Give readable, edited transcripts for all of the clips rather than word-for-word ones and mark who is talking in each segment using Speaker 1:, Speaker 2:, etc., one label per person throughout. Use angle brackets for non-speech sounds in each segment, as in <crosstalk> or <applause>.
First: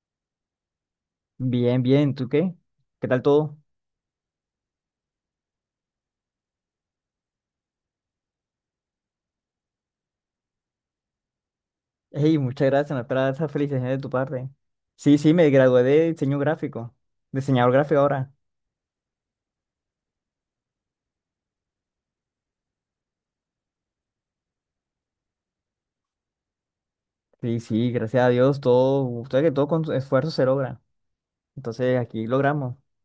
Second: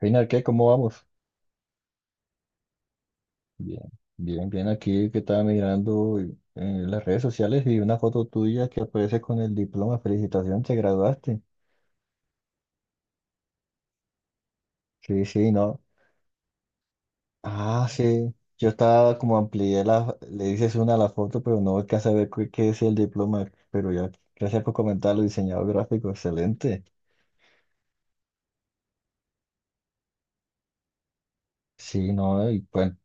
Speaker 1: Final, ¿qué? ¿Cómo vamos?
Speaker 2: Bien, bien, ¿tú qué? ¿Qué tal todo?
Speaker 1: Bien, bien, bien. Aquí que estaba mirando, en las redes sociales y una foto tuya que aparece con el diploma. Felicitaciones, te graduaste.
Speaker 2: Hey, muchas gracias, me espera esa felicitación de tu parte. Sí,
Speaker 1: Sí,
Speaker 2: sí, me
Speaker 1: sí, no.
Speaker 2: gradué de diseño gráfico, diseñador
Speaker 1: Ah,
Speaker 2: gráfico ahora.
Speaker 1: sí. Yo estaba como amplié la, le dices una a la foto, pero no alcanza a ver qué es el diploma. Pero ya, gracias por comentarlo, diseñador gráfico, excelente.
Speaker 2: Sí, sí, gracias a Dios, todo, usted que todo con esfuerzo se logra. Entonces,
Speaker 1: Sí,
Speaker 2: aquí
Speaker 1: no,
Speaker 2: logramos.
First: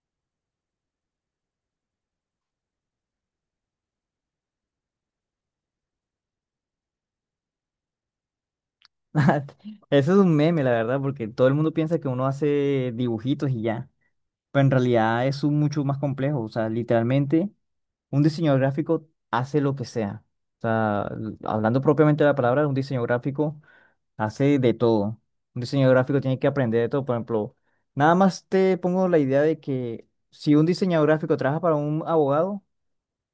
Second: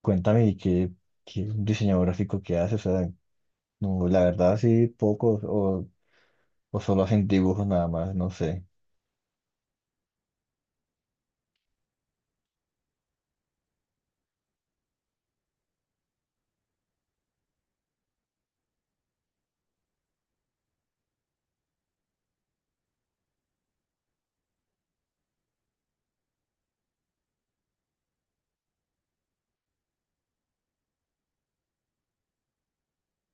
Speaker 1: cuéntame, qué diseñador gráfico que hace? O sea, no, la verdad sí, o solo hacen dibujos nada más, no sé.
Speaker 2: <laughs> Eso es un meme, la verdad, porque todo el mundo piensa que uno hace dibujitos y ya. Pero en realidad es un mucho más complejo. O sea, literalmente, un diseñador gráfico hace lo que sea. O sea, hablando propiamente de la palabra, un diseño gráfico. Hace de todo. Un diseñador gráfico tiene que aprender de todo. Por ejemplo, nada más te pongo la idea de que si un diseñador gráfico trabaja para un abogado,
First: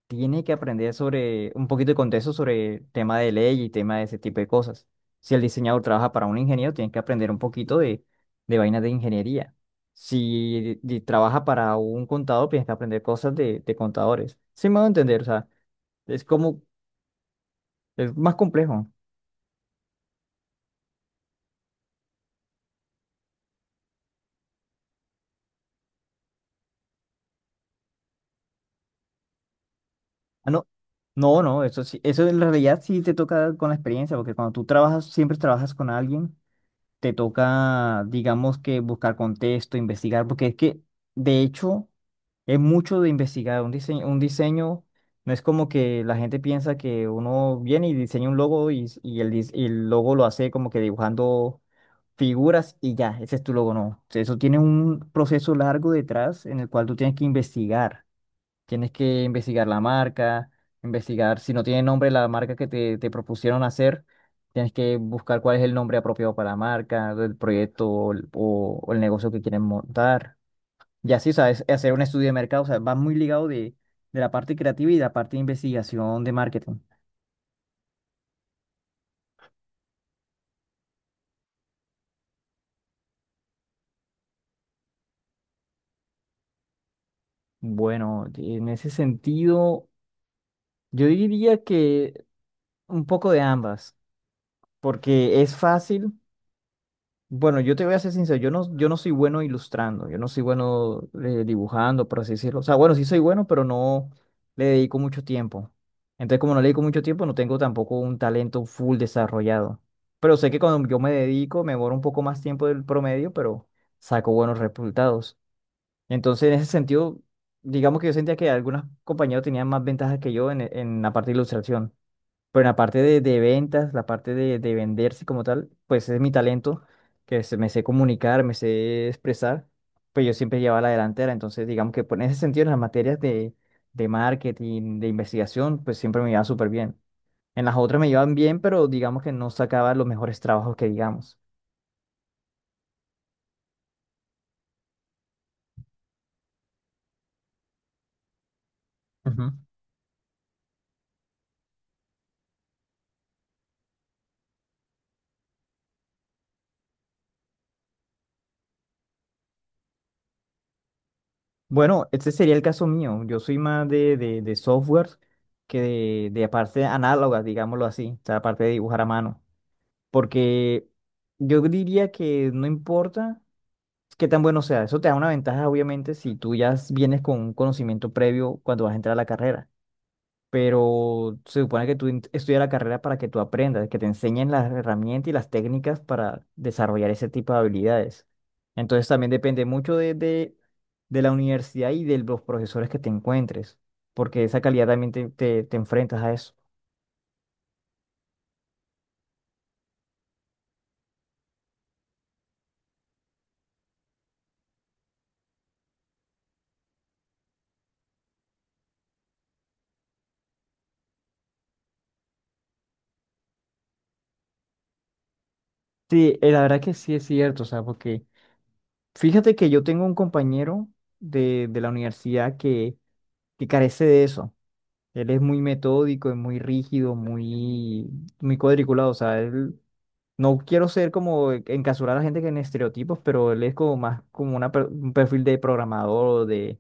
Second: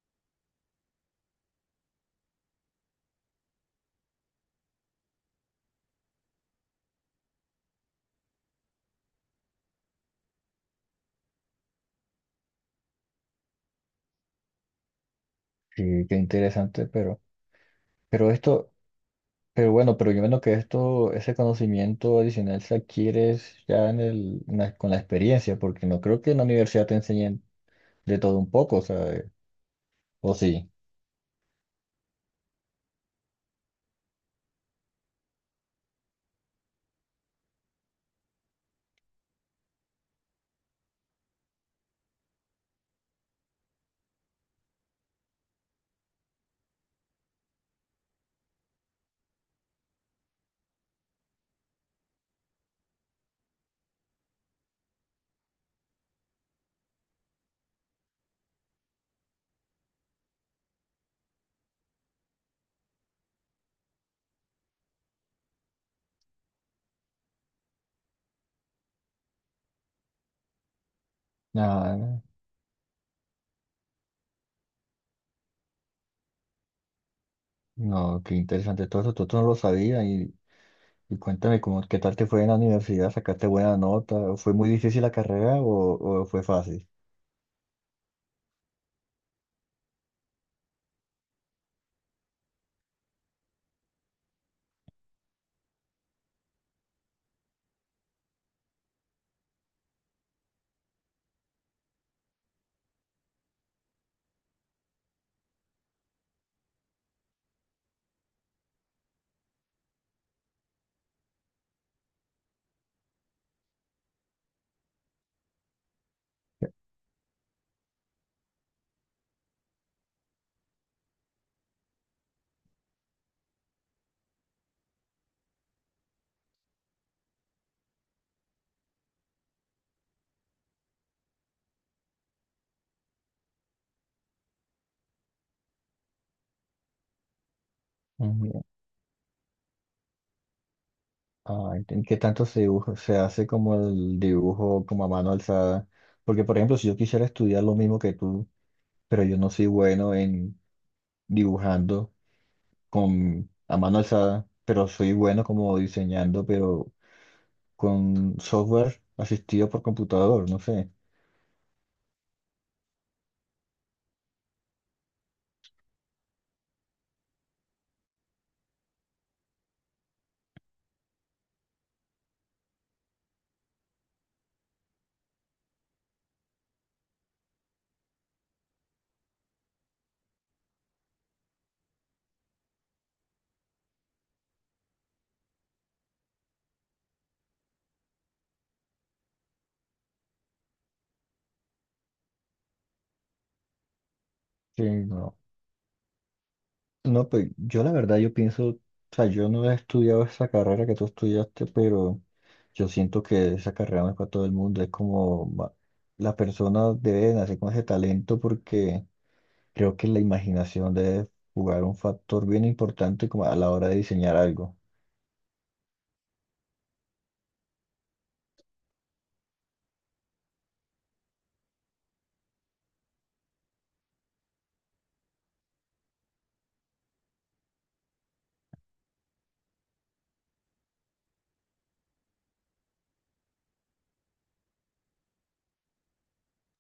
Speaker 2: tiene que aprender sobre un poquito de contexto sobre tema de ley y tema de ese tipo de cosas. Si el diseñador trabaja para un ingeniero, tiene que aprender un poquito de vainas de ingeniería. Si trabaja para un contador, tienes que aprender cosas de contadores. Sí me voy a entender, o sea,
Speaker 1: Sí, qué
Speaker 2: es como,
Speaker 1: interesante,
Speaker 2: es
Speaker 1: pero
Speaker 2: más
Speaker 1: esto,
Speaker 2: complejo.
Speaker 1: pero bueno, pero yo menos que esto, ese conocimiento adicional se adquiere es ya en el, en la- con la experiencia, porque no creo que en la universidad te enseñen de todo un poco, o sea, o
Speaker 2: Ah, no,
Speaker 1: sí.
Speaker 2: no, no, eso sí, eso en realidad sí te toca con la experiencia, porque cuando tú trabajas, siempre trabajas con alguien, te toca, digamos que buscar contexto, investigar, porque es que, de hecho, es mucho de investigar. Un diseño no es como que la gente piensa que uno viene y diseña un logo y, y el logo lo hace como que dibujando figuras y ya, ese es tu logo, no. Eso tiene un proceso largo detrás en el cual tú tienes que investigar. Tienes que investigar la marca, investigar si no tiene nombre la marca que te propusieron hacer, tienes que buscar cuál es el nombre apropiado para la marca, del proyecto o el negocio que quieren montar. Y así, o sea, es hacer un
Speaker 1: No,
Speaker 2: estudio de mercado, o sea, va muy ligado de la parte creativa y la parte de investigación de marketing.
Speaker 1: no, qué interesante todo esto no lo sabía, y cuéntame cómo, qué tal te fue en la universidad, sacaste buena nota, ¿fue muy difícil la carrera o fue fácil?
Speaker 2: Bueno, en ese sentido, yo diría que un poco de ambas, porque es fácil. Bueno, yo te voy a ser sincero, yo no soy bueno ilustrando, yo no soy bueno dibujando, por así decirlo. O sea, bueno, sí soy bueno, pero no le dedico mucho tiempo. Entonces, como no le dedico mucho tiempo, no tengo tampoco un talento full desarrollado. Pero sé que cuando yo me dedico, me demoro un poco más tiempo del promedio, pero saco buenos resultados. Entonces, en ese sentido, digamos que yo sentía que algunos compañeros tenían más ventajas que yo en la parte de ilustración. Pero en la parte de ventas, la parte de venderse como tal, pues es mi talento, que me sé comunicar, me sé expresar, pues yo siempre llevaba la delantera. Entonces, digamos que pues, en ese sentido, en las materias de marketing, de investigación, pues siempre me iba súper bien. En las otras me iban bien, pero digamos que no sacaba los mejores trabajos que digamos.
Speaker 1: ¿En qué tanto se dibuja? Se hace como el dibujo como a mano alzada. Porque, por ejemplo, si yo quisiera estudiar lo mismo que tú, pero yo no
Speaker 2: Ujú.
Speaker 1: soy bueno en dibujando con a mano alzada, pero soy bueno como diseñando, pero con software asistido por computador, no sé.
Speaker 2: Bueno, este sería el caso mío. Yo soy más de software que de parte análoga, digámoslo así, o sea, la parte de dibujar a mano. Porque yo diría que no importa qué tan bueno sea, eso te da una ventaja, obviamente, si tú ya vienes con un conocimiento previo cuando vas a entrar a la carrera. Pero se supone que estudias la carrera para que tú aprendas, que te enseñen las herramientas y las técnicas para desarrollar ese tipo de habilidades. Entonces también depende mucho de la universidad y de los profesores que te encuentres, porque esa
Speaker 1: Sí,
Speaker 2: calidad también te,
Speaker 1: no.
Speaker 2: te te enfrentas a eso.
Speaker 1: No, pues yo la verdad yo pienso, o sea, yo no he estudiado esa carrera que tú estudiaste, pero yo siento que esa carrera no es para todo el mundo, las personas deben hacer con ese talento porque creo que la imaginación debe jugar un factor bien importante como a la hora de diseñar algo.
Speaker 2: Sí, la verdad que sí es cierto, o sea, porque fíjate que yo tengo un compañero de la universidad que carece de eso. Él es muy metódico, es muy rígido, muy, muy cuadriculado. O sea, él, no quiero ser como encasurar a la gente que en estereotipos, pero él es como más como una un perfil de programador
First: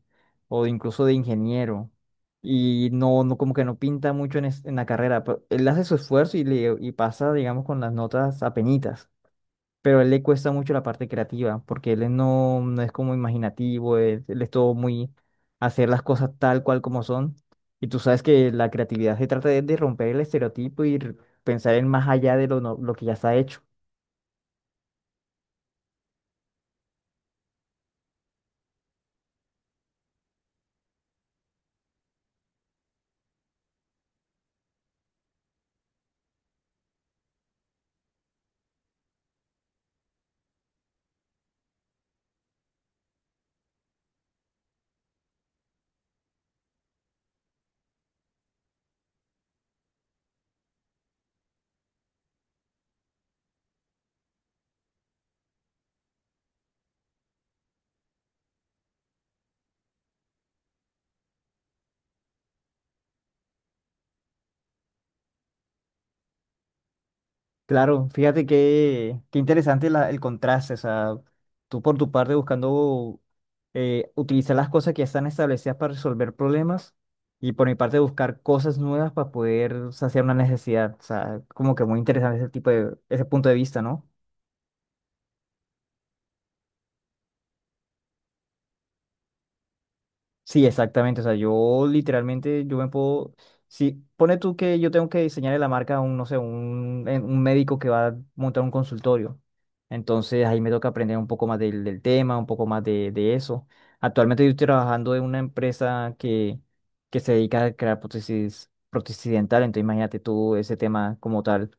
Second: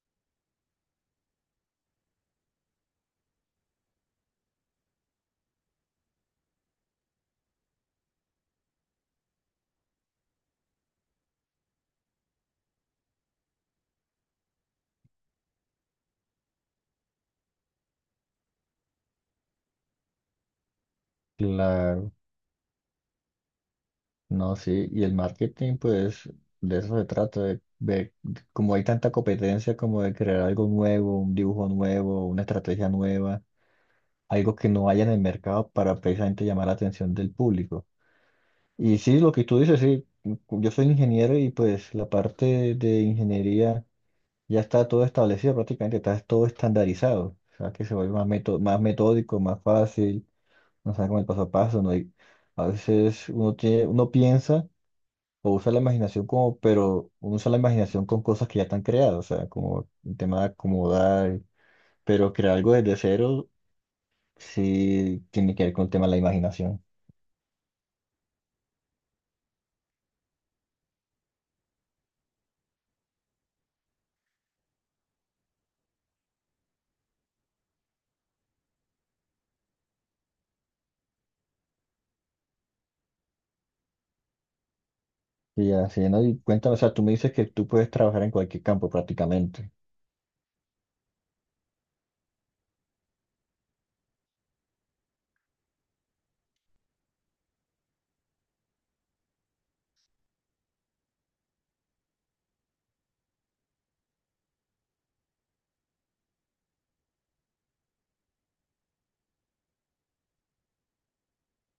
Speaker 2: o de incluso de ingeniero. Y no, no, como que no pinta mucho en, en la carrera. Pero él hace su esfuerzo y, y pasa, digamos, con las notas apenitas, pero a él le cuesta mucho la parte creativa, porque él es no, no es como imaginativo, él es todo muy hacer las cosas tal cual como son. Y tú sabes que la creatividad se trata de romper el estereotipo y pensar en más
Speaker 1: Claro,
Speaker 2: allá de lo, lo que ya está hecho.
Speaker 1: no, sí, y el marketing pues de eso se trata, como hay tanta competencia como de crear algo nuevo, un dibujo nuevo, una estrategia nueva, algo que no haya en el mercado para precisamente llamar la atención del público. Y sí, lo que tú dices, sí, yo soy ingeniero y pues la parte de ingeniería ya está todo establecido prácticamente, está todo estandarizado, o sea que se vuelve más metódico, más fácil, no sabe con el paso a paso, ¿no? Y a veces uno tiene, uno piensa o usa la imaginación como, pero uno usa la imaginación con cosas que ya están creadas, o sea, como el tema de acomodar, pero crear algo desde cero sí tiene que ver con el tema de la imaginación.
Speaker 2: Claro, fíjate que qué interesante el contraste, o sea, tú por tu parte buscando utilizar las cosas que ya están establecidas para resolver problemas y por mi parte buscar cosas nuevas para poder saciar una necesidad, o sea, como que muy interesante ese tipo de, ese punto de vista, ¿no?
Speaker 1: Y así, ¿no? Y cuéntame, o sea, tú me dices que tú puedes trabajar en cualquier campo prácticamente.
Speaker 2: Sí, exactamente. O sea, yo literalmente, yo me puedo, si pone tú que yo tengo que diseñarle la marca a un, no sé, un, un médico que va a montar un consultorio. Entonces ahí me toca aprender un poco más del tema, un poco más de eso. Actualmente yo estoy trabajando en una empresa que se dedica a crear prótesis, prótesis dental. Entonces imagínate tú ese tema como tal,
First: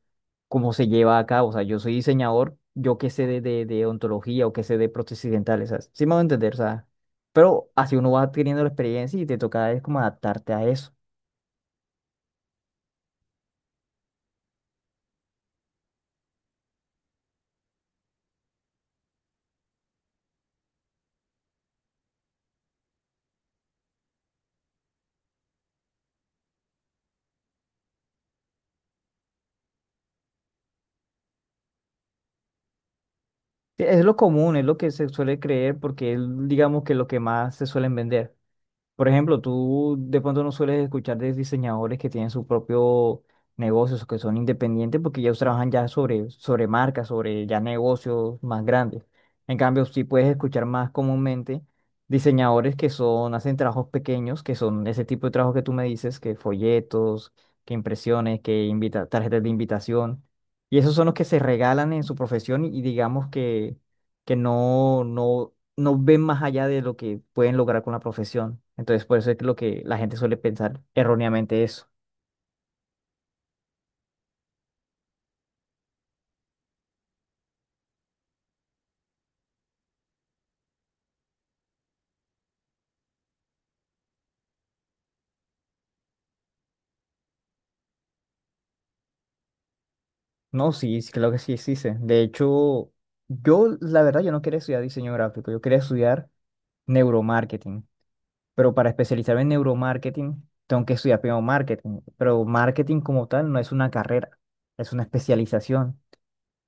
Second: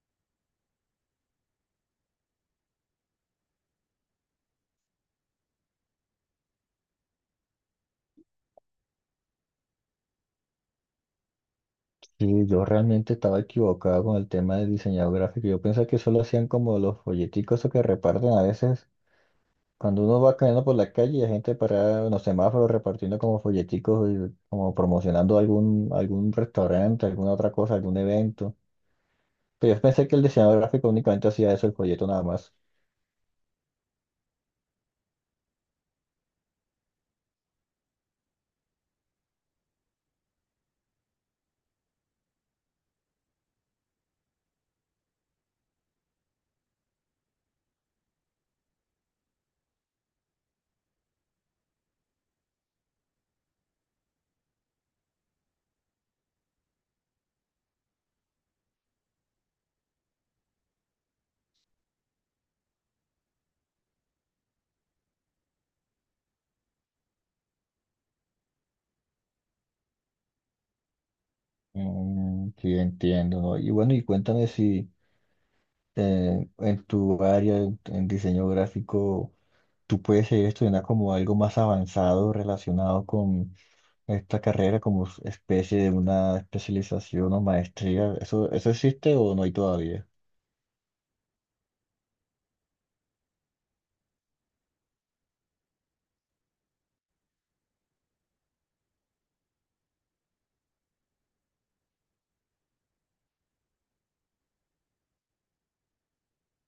Speaker 2: cómo se lleva a cabo. O sea, yo soy diseñador, yo qué sé de odontología o qué sé de prótesis dentales. O sí me voy a entender, o sea. Pero así uno va adquiriendo la experiencia y te toca es como adaptarte a eso.
Speaker 1: Sí, yo realmente estaba equivocado con el tema de diseñador gráfico. Yo pensaba que solo hacían como los folleticos esos que reparten a veces. Cuando uno va caminando por la calle y hay gente parada en los semáforos repartiendo como folleticos, y como promocionando algún restaurante, alguna otra cosa, algún evento. Pero yo pensé que el diseñador gráfico únicamente hacía eso, el folleto nada más.
Speaker 2: Sí, es lo común, es lo que se suele creer porque es, digamos, que lo que más se suelen vender. Por ejemplo, tú de pronto no sueles escuchar de diseñadores que tienen su propio negocios, o que son independientes, porque ellos trabajan ya sobre, sobre marcas, sobre ya negocios más grandes. En cambio, sí puedes escuchar más comúnmente diseñadores que son, hacen trabajos pequeños, que son ese tipo de trabajo que tú me dices, que folletos, que impresiones, que invita, tarjetas de invitación. Y esos son los que se regalan en su profesión y digamos que no, no, no ven más allá de lo que pueden lograr con la profesión. Entonces, por eso es que lo que la gente suele pensar erróneamente eso.
Speaker 1: Mm, sí, entiendo, ¿no? Y bueno, y cuéntame si... en tu área, en diseño gráfico, tú puedes seguir estudiando como algo más avanzado relacionado con esta carrera, como especie de una especialización o maestría. ¿Eso existe o no hay todavía?
Speaker 2: No, sí, sí, claro que sí existe. De hecho, yo, la verdad, yo no quería estudiar diseño gráfico, yo quería estudiar neuromarketing. Pero para especializarme en neuromarketing, tengo que estudiar primero marketing. Pero marketing como tal no es una carrera, es una especialización.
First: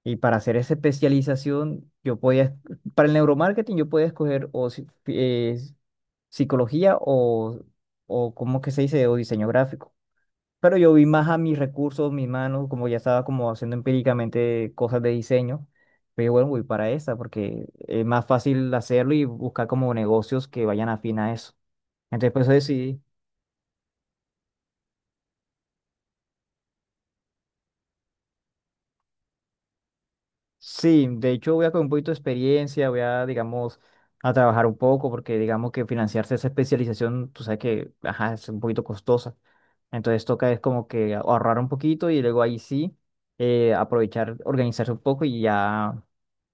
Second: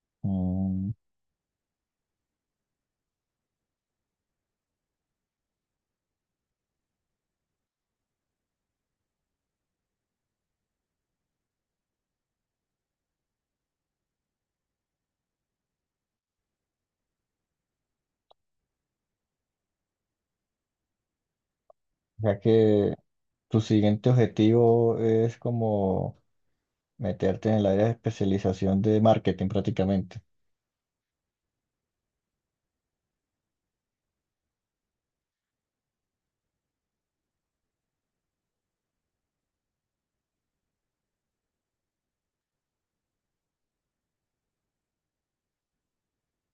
Speaker 2: Y para hacer esa
Speaker 1: Mm,
Speaker 2: especialización, yo podía, para el neuromarketing, yo podía escoger o psicología o ¿cómo que se dice? O diseño gráfico. Pero yo vi más a mis recursos, mis manos, como ya estaba como haciendo empíricamente cosas de diseño. Pero bueno, voy para esa porque es más fácil hacerlo y buscar como negocios que vayan afín a eso. Entonces,
Speaker 1: ya
Speaker 2: por eso
Speaker 1: que
Speaker 2: decidí.
Speaker 1: tu siguiente objetivo es como meterte en el área de especialización de marketing prácticamente.
Speaker 2: Sí, de hecho voy a con un poquito de experiencia, voy a, digamos, a trabajar un poco porque digamos que financiarse esa especialización, tú sabes que, ajá, es un poquito costosa. Entonces toca es como que ahorrar un poquito y luego ahí sí aprovechar, organizarse un poco y ya,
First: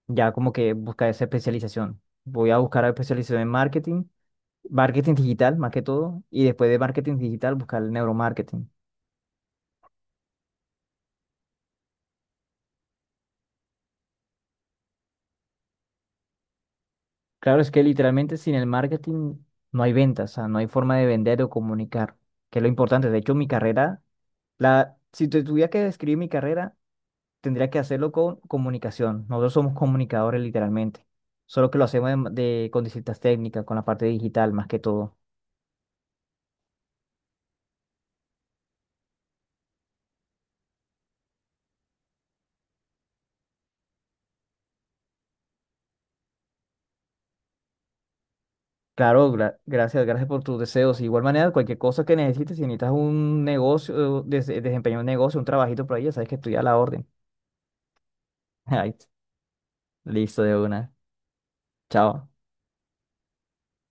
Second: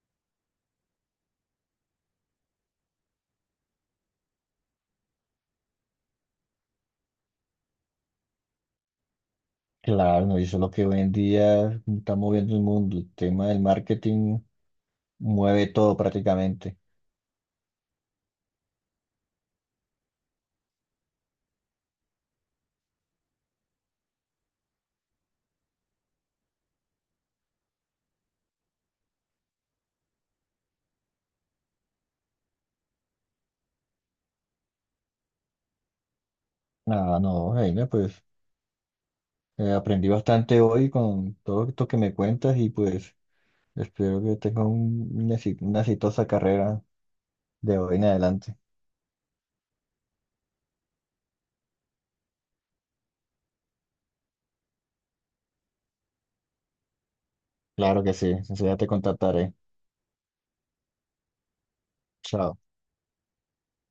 Speaker 2: ya como que buscar esa especialización. Voy a buscar la especialización en marketing, marketing digital más que todo, y después de marketing digital buscar el neuromarketing.
Speaker 1: Claro, no, y eso es lo que hoy en día está moviendo el mundo. El tema del marketing mueve todo prácticamente.
Speaker 2: Claro, es que literalmente sin el marketing no hay ventas, o sea, no hay forma de vender o comunicar, que es lo importante. De hecho, mi carrera, la, si te tuviera que describir mi carrera, tendría que hacerlo con comunicación. Nosotros somos comunicadores literalmente, solo que lo hacemos de, con distintas técnicas, con la parte digital más que todo.
Speaker 1: Ah, no, Jaime, pues aprendí bastante hoy con todo esto que me cuentas y pues espero que tengas una exitosa carrera de hoy en adelante.
Speaker 2: Claro, gracias, gracias por tus deseos. De igual manera, cualquier cosa que necesites, si necesitas un negocio, desempeñar un negocio, un trabajito por ahí, ya sabes que estoy a la orden.
Speaker 1: Claro que sí,
Speaker 2: <laughs>
Speaker 1: enseguida te
Speaker 2: Ay,
Speaker 1: contactaré.
Speaker 2: listo de una. Chao.
Speaker 1: Chao.